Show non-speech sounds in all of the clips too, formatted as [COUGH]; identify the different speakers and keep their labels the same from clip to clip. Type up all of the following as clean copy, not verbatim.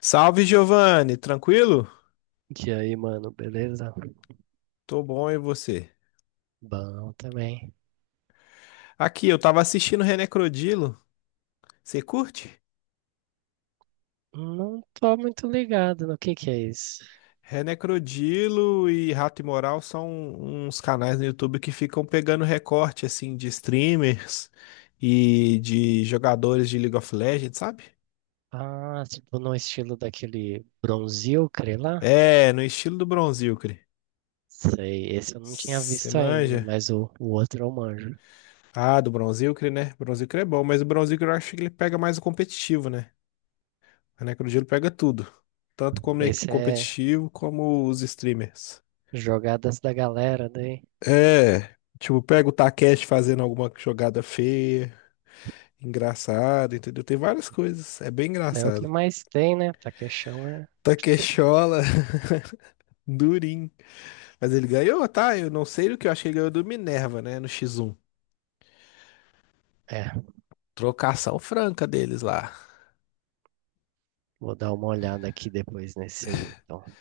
Speaker 1: Salve, Giovanni, tranquilo?
Speaker 2: E aí, mano, beleza?
Speaker 1: Tô bom, e você?
Speaker 2: Bom também.
Speaker 1: Aqui, eu tava assistindo René Crodilo. Você curte?
Speaker 2: Não tô muito ligado no que é isso.
Speaker 1: René Crodilo e Rato Imoral são uns canais no YouTube que ficam pegando recorte, assim, de streamers e de jogadores de League of Legends, sabe?
Speaker 2: Ah, tipo no estilo daquele Bronzil, crê lá?
Speaker 1: É, no estilo do Bronzilcre.
Speaker 2: Sei, esse eu não tinha
Speaker 1: Você
Speaker 2: visto ainda,
Speaker 1: manja?
Speaker 2: mas o outro eu manjo.
Speaker 1: Ah, do Bronzilcre, né? Bronzilcre é bom, mas o Bronzilcre eu acho que ele pega mais o competitivo, né? A Necrogelo pega tudo. Tanto como é
Speaker 2: Esse é
Speaker 1: competitivo, como os streamers.
Speaker 2: jogadas da galera daí.
Speaker 1: É, tipo, pega o Takeshi fazendo alguma jogada feia, engraçada, entendeu? Tem várias coisas. É bem
Speaker 2: É o que
Speaker 1: engraçado.
Speaker 2: mais tem, né? Taquechão é.
Speaker 1: Takeshola, [LAUGHS] durinho. Mas ele ganhou, tá? Eu não sei o que eu achei que ele ganhou do Minerva, né? No X1.
Speaker 2: É.
Speaker 1: Trocação franca deles lá. [LAUGHS]
Speaker 2: Vou dar uma olhada aqui depois nesse aí, então.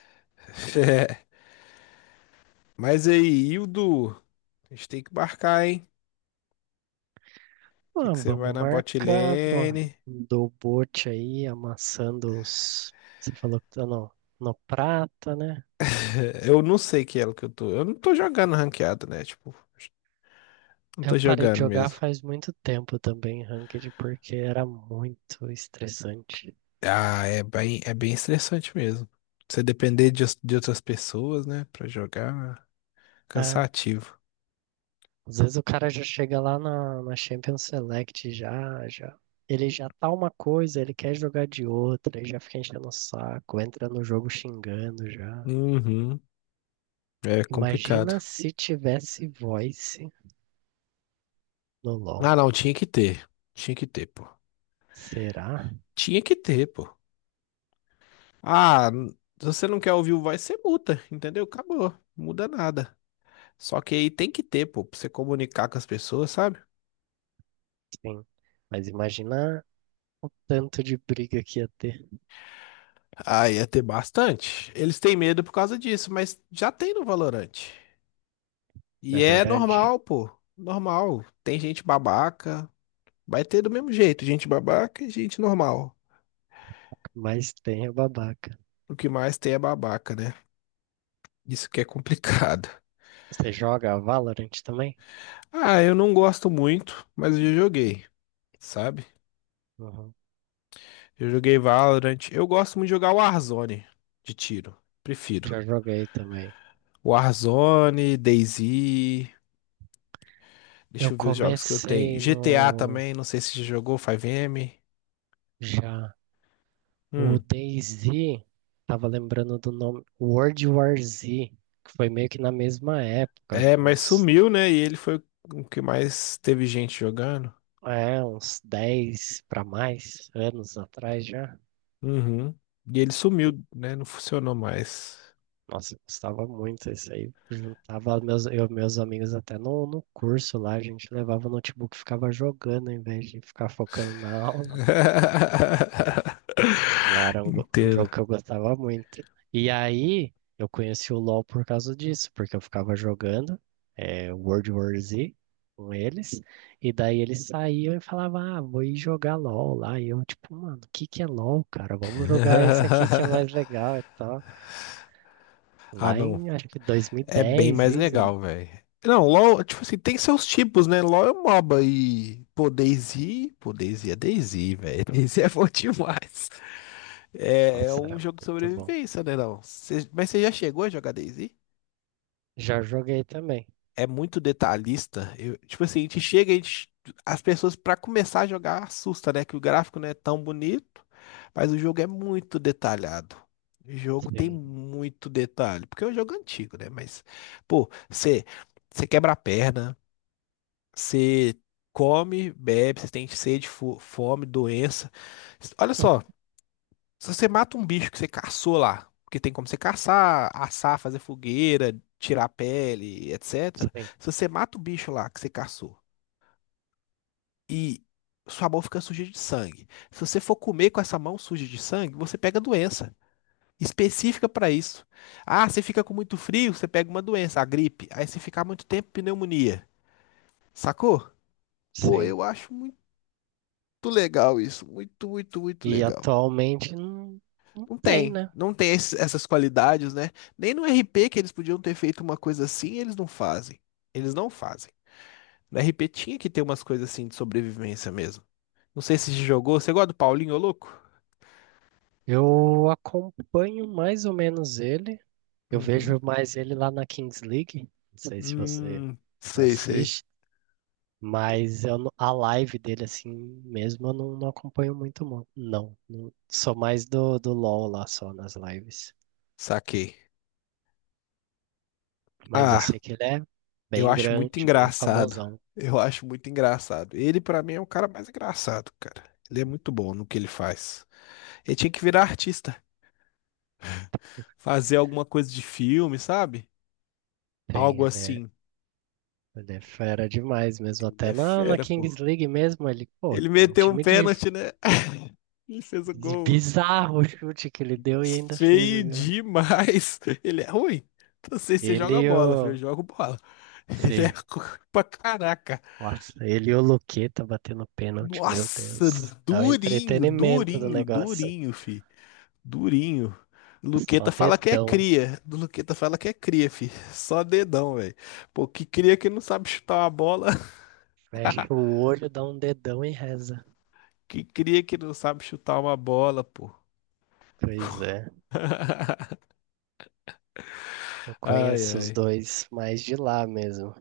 Speaker 1: É. Mas aí, Hildo, a gente tem que marcar, hein? Sei
Speaker 2: Ah,
Speaker 1: que você vai
Speaker 2: vamos
Speaker 1: na bot
Speaker 2: marcar, pô.
Speaker 1: lane.
Speaker 2: Do bote aí, amassando os. Você falou que tá no prata, né?
Speaker 1: É, eu não sei que elo que eu tô. Eu não tô jogando ranqueado, né? Tipo, não
Speaker 2: Eu
Speaker 1: tô
Speaker 2: parei de
Speaker 1: jogando
Speaker 2: jogar
Speaker 1: mesmo.
Speaker 2: faz muito tempo também, Ranked, porque era muito estressante.
Speaker 1: Ah, é bem estressante mesmo. Você depender de outras pessoas, né? Pra jogar,
Speaker 2: É,
Speaker 1: cansativo.
Speaker 2: às vezes o cara já chega lá na Champions Select, já. Ele já tá uma coisa, ele quer jogar de outra, e já fica enchendo o saco, entra no jogo xingando já.
Speaker 1: Uhum. É
Speaker 2: Imagina
Speaker 1: complicado.
Speaker 2: se tivesse voice no
Speaker 1: Ah,
Speaker 2: LoL.
Speaker 1: não, tinha que ter. Tinha que ter, pô.
Speaker 2: Será?
Speaker 1: Tinha que ter, pô. Ah, n- se você não quer ouvir o voz, você muta, entendeu? Acabou. Não muda nada. Só que aí tem que ter, pô, pra você comunicar com as pessoas, sabe?
Speaker 2: Sim. Mas imagina tanto de briga que ia ter,
Speaker 1: Ah, ia ter bastante. Eles têm medo por causa disso, mas já tem no Valorante.
Speaker 2: não
Speaker 1: E
Speaker 2: é
Speaker 1: é
Speaker 2: verdade?
Speaker 1: normal, pô. Normal. Tem gente babaca. Vai ter do mesmo jeito, gente babaca e gente normal.
Speaker 2: Mas tem o babaca.
Speaker 1: O que mais tem é babaca, né? Isso que é complicado. [LAUGHS]
Speaker 2: Você joga Valorant também?
Speaker 1: Ah, eu não gosto muito, mas eu já joguei, sabe?
Speaker 2: Uhum.
Speaker 1: Eu joguei Valorant. Eu gosto muito de jogar Warzone de tiro. Prefiro.
Speaker 2: Já joguei também.
Speaker 1: Warzone, DayZ.
Speaker 2: Eu
Speaker 1: Deixa eu ver os jogos que eu tenho.
Speaker 2: comecei
Speaker 1: GTA
Speaker 2: no.
Speaker 1: também, não sei se já jogou, 5M.
Speaker 2: Já. O
Speaker 1: Hum.
Speaker 2: DayZ, tava lembrando do nome. World War Z, que foi meio que na mesma época, acho
Speaker 1: É,
Speaker 2: que
Speaker 1: mas
Speaker 2: uns.
Speaker 1: sumiu, né? E ele foi o que mais teve gente jogando.
Speaker 2: É, uns 10 para mais anos atrás já.
Speaker 1: Uhum. E ele sumiu, né? Não funcionou mais.
Speaker 2: Nossa, eu gostava muito isso aí. Juntava meus, eu, e meus amigos até no curso lá, a gente levava o notebook e ficava jogando em vez de ficar focando na [LAUGHS] aula. Mas era
Speaker 1: [LAUGHS]
Speaker 2: um, um
Speaker 1: Inteiro.
Speaker 2: jogo que eu gostava muito. E aí eu conheci o LoL por causa disso, porque eu ficava jogando World War Z com eles, e daí eles saíam e falavam, ah, vou ir jogar LoL lá. E eu, tipo, mano, o que é LoL, cara? Vamos jogar esse aqui que é
Speaker 1: [LAUGHS]
Speaker 2: mais legal e tal.
Speaker 1: Ah,
Speaker 2: Lá
Speaker 1: não.
Speaker 2: em, acho que
Speaker 1: É bem
Speaker 2: 2010,
Speaker 1: mais
Speaker 2: isso.
Speaker 1: legal, velho. Não, LOL, tipo assim, tem seus tipos, né? LOL é um MOBA e. Pô, DayZ. Pô, DayZ é DayZ, velho. [LAUGHS] DayZ é bom demais. É, é
Speaker 2: Nossa,
Speaker 1: um
Speaker 2: era
Speaker 1: jogo de
Speaker 2: muito bom.
Speaker 1: sobrevivência, né, não? Cê- mas você já chegou a jogar DayZ?
Speaker 2: Já joguei também.
Speaker 1: É muito detalhista. Eu- tipo assim, a gente chega, a gente, as pessoas pra começar a jogar assusta, né? Que o gráfico não é tão bonito, mas o jogo é muito detalhado. O jogo tem
Speaker 2: Sim,
Speaker 1: muito detalhe, porque é um jogo antigo, né? Mas, pô, você quebra a perna, você come, bebe, você tem sede, fo- fome, doença. Olha só. Se você mata um bicho que você caçou lá, porque tem como você caçar, assar, fazer fogueira, tirar a pele, etc.
Speaker 2: sim,
Speaker 1: Se você mata o bicho lá que você caçou e sua mão fica suja de sangue, se você for comer com essa mão suja de sangue, você pega doença específica para isso. Ah, você fica com muito frio, você pega uma doença, a gripe. Aí se ficar muito tempo, pneumonia. Sacou? Pô,
Speaker 2: sim.
Speaker 1: eu acho muito legal isso, muito, muito, muito
Speaker 2: E
Speaker 1: legal.
Speaker 2: atualmente não, não
Speaker 1: Não
Speaker 2: tem,
Speaker 1: tem,
Speaker 2: né?
Speaker 1: não tem esse- essas qualidades, né? Nem no RP que eles podiam ter feito uma coisa assim, eles não fazem. Eles não fazem. No RP tinha que ter umas coisas assim de sobrevivência mesmo. Não sei se você jogou. Você gosta do Paulinho, ô louco?
Speaker 2: Eu acompanho mais ou menos ele. Eu
Speaker 1: Uhum.
Speaker 2: vejo mais ele lá na Kings League. Não sei se você
Speaker 1: Sei, sei.
Speaker 2: assiste, mas eu, a live dele, assim mesmo, eu não, não acompanho muito, Sou mais do LoL lá só nas lives.
Speaker 1: Saquei.
Speaker 2: Mas eu
Speaker 1: Ah,
Speaker 2: sei que ele é
Speaker 1: eu
Speaker 2: bem
Speaker 1: acho muito
Speaker 2: grande, bem
Speaker 1: engraçado.
Speaker 2: famosão.
Speaker 1: Eu acho muito engraçado. Ele, pra mim, é o cara mais engraçado, cara. Ele é muito bom no que ele faz. Ele tinha que virar artista. Fazer alguma coisa de filme, sabe?
Speaker 2: Tem,
Speaker 1: Algo
Speaker 2: ele é.
Speaker 1: assim.
Speaker 2: Ele é fera demais mesmo,
Speaker 1: Ele
Speaker 2: até
Speaker 1: é
Speaker 2: na
Speaker 1: fera, pô.
Speaker 2: Kings League mesmo, ele, pô,
Speaker 1: Ele
Speaker 2: é um
Speaker 1: meteu um
Speaker 2: time
Speaker 1: pênalti, né? [LAUGHS] Ele fez o
Speaker 2: de
Speaker 1: gol.
Speaker 2: bizarro o chute que ele deu e ainda fez o
Speaker 1: Feio
Speaker 2: gol.
Speaker 1: demais. Ele é ruim. Não sei se você joga
Speaker 2: Ele e
Speaker 1: bola, filho. Eu
Speaker 2: o...
Speaker 1: jogo bola. Ele é
Speaker 2: Sim,
Speaker 1: ruim pra caraca.
Speaker 2: nossa, ele e o Luqueta batendo pênalti, meu
Speaker 1: Nossa,
Speaker 2: Deus. É o
Speaker 1: durinho,
Speaker 2: entretenimento do
Speaker 1: durinho,
Speaker 2: negócio.
Speaker 1: durinho, fi. Durinho. Luqueta
Speaker 2: Só
Speaker 1: fala que é
Speaker 2: dedão.
Speaker 1: cria. Luqueta fala que é cria, fi. Só dedão, velho. Pô, que cria que não sabe chutar uma bola.
Speaker 2: Fecha
Speaker 1: [LAUGHS]
Speaker 2: o olho, dá um dedão e reza.
Speaker 1: Que cria que não sabe chutar uma bola, pô.
Speaker 2: Pois é,
Speaker 1: [LAUGHS]
Speaker 2: eu
Speaker 1: Ai,
Speaker 2: conheço os
Speaker 1: ai.
Speaker 2: dois mais de lá mesmo.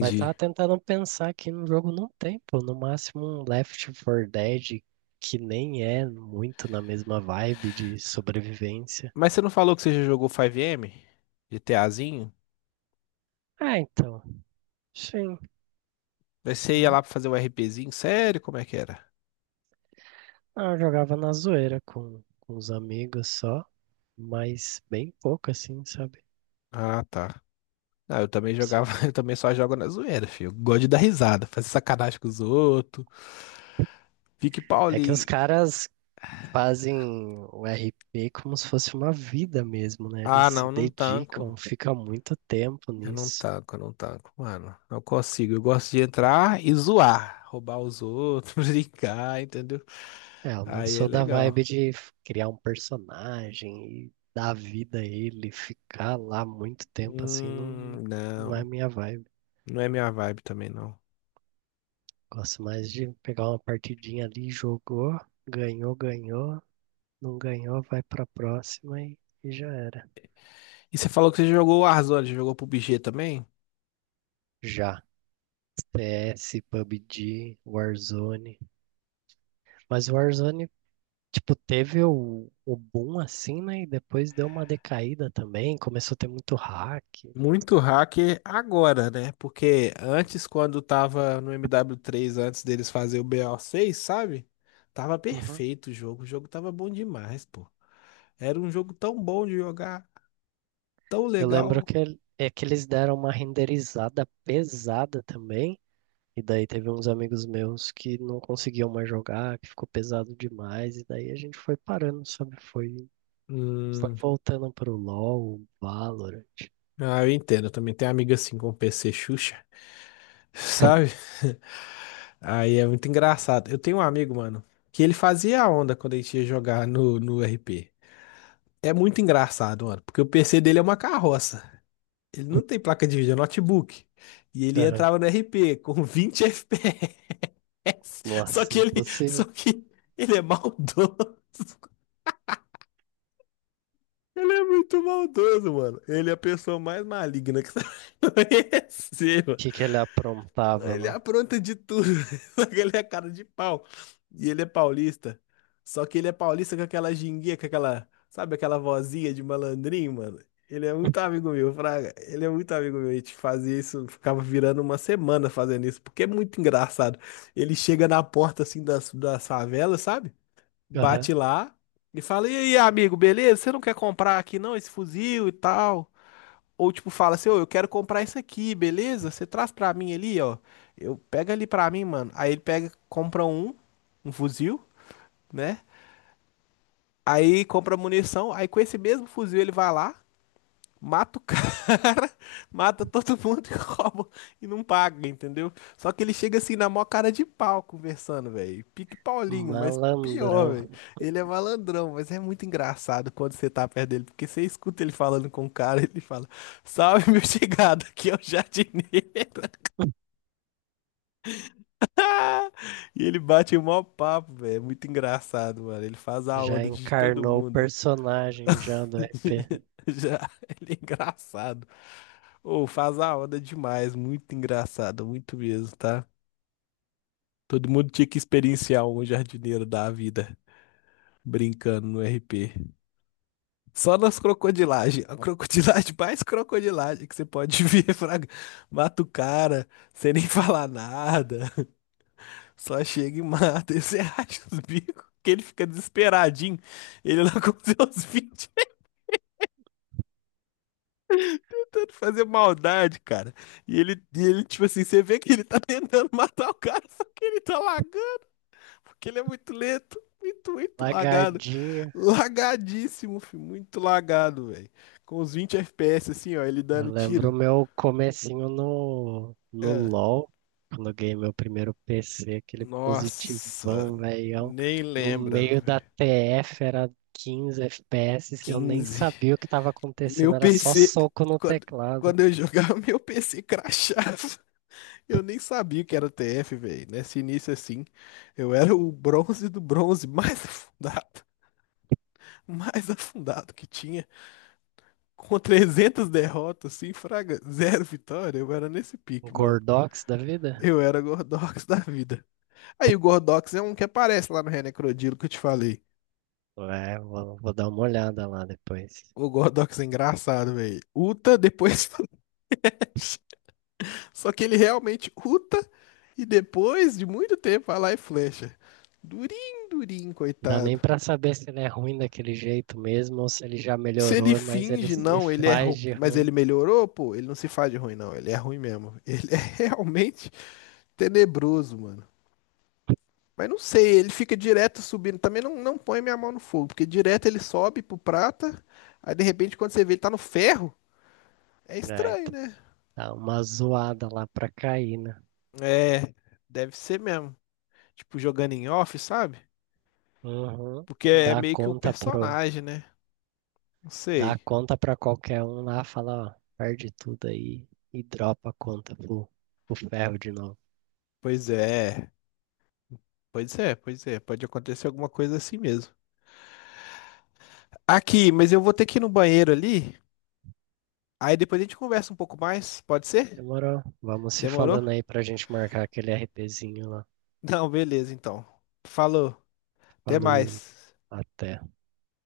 Speaker 2: Mas tava tentando pensar que no jogo não tem, pô. No máximo um Left 4 Dead que nem é muito na mesma vibe de sobrevivência.
Speaker 1: Mas você não falou que você já jogou 5M? GTAzinho?
Speaker 2: Ah, então. Sim.
Speaker 1: Daí você ia
Speaker 2: Não,
Speaker 1: lá pra fazer o RPzinho? Sério? Como é que era?
Speaker 2: ah, eu jogava na zoeira com os amigos só, mas bem pouco assim, sabe?
Speaker 1: Ah, tá. Ah, eu também jogava,
Speaker 2: Só.
Speaker 1: [LAUGHS] eu também só jogo na zoeira, filho. Eu gosto de dar risada, fazer sacanagem com os outros. Fique
Speaker 2: É que os
Speaker 1: Paulinho.
Speaker 2: caras fazem o RP como se fosse uma vida mesmo, né?
Speaker 1: Ah,
Speaker 2: Eles se
Speaker 1: não, não
Speaker 2: dedicam,
Speaker 1: tanco.
Speaker 2: fica muito tempo
Speaker 1: Eu não
Speaker 2: nisso.
Speaker 1: tanco, eu não tanco, mano. Não consigo. Eu gosto de entrar e zoar, roubar os outros, [LAUGHS] brincar, entendeu?
Speaker 2: É, eu não
Speaker 1: Aí é
Speaker 2: sou da
Speaker 1: legal.
Speaker 2: vibe de criar um personagem e dar vida a ele, ficar lá muito tempo assim, não, não é
Speaker 1: Não.
Speaker 2: minha vibe.
Speaker 1: Não é minha vibe também, não.
Speaker 2: Gosto mais de pegar uma partidinha ali, jogou, ganhou, não ganhou, vai pra próxima e já era.
Speaker 1: E você falou que você jogou Warzone, jogou PUBG também?
Speaker 2: Já. CS, PUBG, Warzone. Mas o Warzone, tipo, teve o boom assim, né? E depois deu uma decaída também, começou a ter muito hack.
Speaker 1: Muito hacker agora, né? Porque antes, quando tava no MW3, antes deles fazer o BO6, sabe? Tava
Speaker 2: Uhum.
Speaker 1: perfeito o jogo tava bom demais, pô. Era um jogo tão bom de jogar, tão
Speaker 2: Eu lembro
Speaker 1: legal.
Speaker 2: que, é que eles deram uma renderizada pesada também, e daí teve uns amigos meus que não conseguiam mais jogar, que ficou pesado demais, e daí a gente foi parando, sabe? Foi, foi
Speaker 1: Hum,
Speaker 2: voltando pro LoL, Valorant.
Speaker 1: ah, eu entendo, eu também tenho amiga assim com PC Xuxa, sabe? [LAUGHS] Aí é muito engraçado. Eu tenho um amigo, mano, que ele fazia a onda quando a gente ia jogar no RP. É muito engraçado, mano, porque o PC dele é uma carroça. Ele não tem placa de vídeo, é notebook. E ele
Speaker 2: Aham.
Speaker 1: entrava no RP com [LAUGHS] 20 FPS. Só
Speaker 2: Nossa,
Speaker 1: que ele,
Speaker 2: impossível.
Speaker 1: só
Speaker 2: O
Speaker 1: que ele é maldoso. Ele é muito maldoso, mano. Ele é a pessoa mais maligna que você [LAUGHS] vai conhecer.
Speaker 2: que que ele aprontava
Speaker 1: Ele
Speaker 2: lá?
Speaker 1: apronta de tudo. [LAUGHS] Só que ele é cara de pau. E ele é paulista. Só que ele é paulista com aquela ginguinha, com aquela, sabe, aquela vozinha de malandrinho, mano. Ele é muito amigo meu, Fraga. Ele é muito amigo meu. A gente fazia isso, ficava virando uma semana fazendo isso, porque é muito engraçado. Ele chega na porta assim das favelas, sabe?
Speaker 2: Aham.
Speaker 1: Bate lá e fala: E aí, amigo, beleza? Você não quer comprar aqui não esse fuzil e tal? Ou tipo, fala assim, ô, eu quero comprar isso aqui, beleza? Você traz pra mim ali, ó. Eu pega ali pra mim, mano. Aí ele pega, compra um fuzil, né? Aí compra munição. Aí com esse mesmo fuzil ele vai lá, mata o cara, [LAUGHS] mata todo mundo e [LAUGHS] rouba e não paga, entendeu? Só que ele chega assim na maior cara de pau conversando, velho. Pique Paulinho, mas
Speaker 2: Malandrão.
Speaker 1: pior, velho. Ele é malandrão, mas é muito engraçado quando você tá perto dele, porque você escuta ele falando com o cara, ele fala: "Salve, meu chegado, aqui é o jardineiro". [LAUGHS] E ele bate o maior papo, velho. É muito engraçado, mano. Ele faz a
Speaker 2: Já
Speaker 1: onda de todo
Speaker 2: encarnou o
Speaker 1: mundo.
Speaker 2: personagem já do RP.
Speaker 1: [LAUGHS] Já, ele é engraçado. Ou faz a hora demais, muito engraçado, muito mesmo, tá? Todo mundo tinha que experienciar um jardineiro da vida brincando no RP. Só nas crocodilagens. A crocodilagem mais crocodilagem que você pode [LAUGHS] ver, fraga. Mata o cara sem nem falar nada. Só chega e mata. E você [LAUGHS] acha os bicos que ele fica desesperadinho. Ele lá com seus 20 tentando fazer maldade, cara. E ele, tipo assim, você vê que ele tá [LAUGHS] tentando matar o cara, só que ele tá lagando, porque ele é muito lento. Muito, muito lagado.
Speaker 2: Lagardinho.
Speaker 1: Lagadíssimo, filho. Muito lagado, velho. Com os 20 FPS, assim, ó, ele
Speaker 2: Eu
Speaker 1: dando
Speaker 2: lembro o
Speaker 1: tiro.
Speaker 2: meu comecinho no
Speaker 1: É.
Speaker 2: LoL, quando eu ganhei meu primeiro PC, aquele
Speaker 1: Nossa,
Speaker 2: positivão, velhão.
Speaker 1: nem
Speaker 2: No
Speaker 1: lembra,
Speaker 2: meio da
Speaker 1: velho.
Speaker 2: TF era 15 FPS, eu nem
Speaker 1: 15.
Speaker 2: sabia o que estava
Speaker 1: Meu
Speaker 2: acontecendo, era só
Speaker 1: PC.
Speaker 2: soco no
Speaker 1: Quando,
Speaker 2: teclado.
Speaker 1: quando eu jogava, [LAUGHS] meu PC crashava. Eu nem sabia o que era TF, velho. Nesse início assim, eu era o bronze do bronze mais [LAUGHS] afundado, mais afundado que tinha, com 300 derrotas, assim, fraga, zero vitória. Eu era nesse pique, mano.
Speaker 2: Gordox da vida?
Speaker 1: Eu era Gordox [LAUGHS] da vida. Aí o Gordox é um que aparece lá no Renecrodilo que eu te falei.
Speaker 2: É, vou, vou dar uma olhada lá depois.
Speaker 1: O Gordox é engraçado, velho. Uta, depois. [LAUGHS] Só que ele realmente uta e depois de muito tempo vai lá e flecha. Durinho, durinho,
Speaker 2: Não dá nem
Speaker 1: coitado.
Speaker 2: pra saber se ele é ruim daquele jeito mesmo ou se ele já
Speaker 1: Se ele
Speaker 2: melhorou, mas ele
Speaker 1: finge,
Speaker 2: se
Speaker 1: não, ele é ruim.
Speaker 2: faz de
Speaker 1: Mas ele
Speaker 2: ruim.
Speaker 1: melhorou, pô. Ele não se faz de ruim, não. Ele é ruim mesmo. Ele é [LAUGHS] realmente tenebroso, mano. Mas não sei, ele fica direto subindo. Também não, não põe minha mão no fogo, porque direto ele sobe pro prata. Aí de repente, quando você vê, ele tá no ferro. É
Speaker 2: É,
Speaker 1: estranho,
Speaker 2: então,
Speaker 1: né?
Speaker 2: dá uma zoada lá pra cair, né?
Speaker 1: É, deve ser mesmo. Tipo, jogando em off, sabe?
Speaker 2: Uhum.
Speaker 1: Porque é
Speaker 2: Dá
Speaker 1: meio que o
Speaker 2: conta pro,
Speaker 1: personagem, né? Não
Speaker 2: dá
Speaker 1: sei.
Speaker 2: conta pra qualquer um lá, fala, ó, perde tudo aí e dropa a conta pro, pro ferro de novo.
Speaker 1: Pois é. Pois é, pois é. Pode acontecer alguma coisa assim mesmo. Aqui, mas eu vou ter que ir no banheiro ali. Aí depois a gente conversa um pouco mais, pode ser?
Speaker 2: Demorou? Vamos se
Speaker 1: Demorou?
Speaker 2: falando aí pra gente marcar aquele RPzinho lá.
Speaker 1: [LAUGHS] Não, beleza, então. Falou, até
Speaker 2: Falou,
Speaker 1: mais.
Speaker 2: até.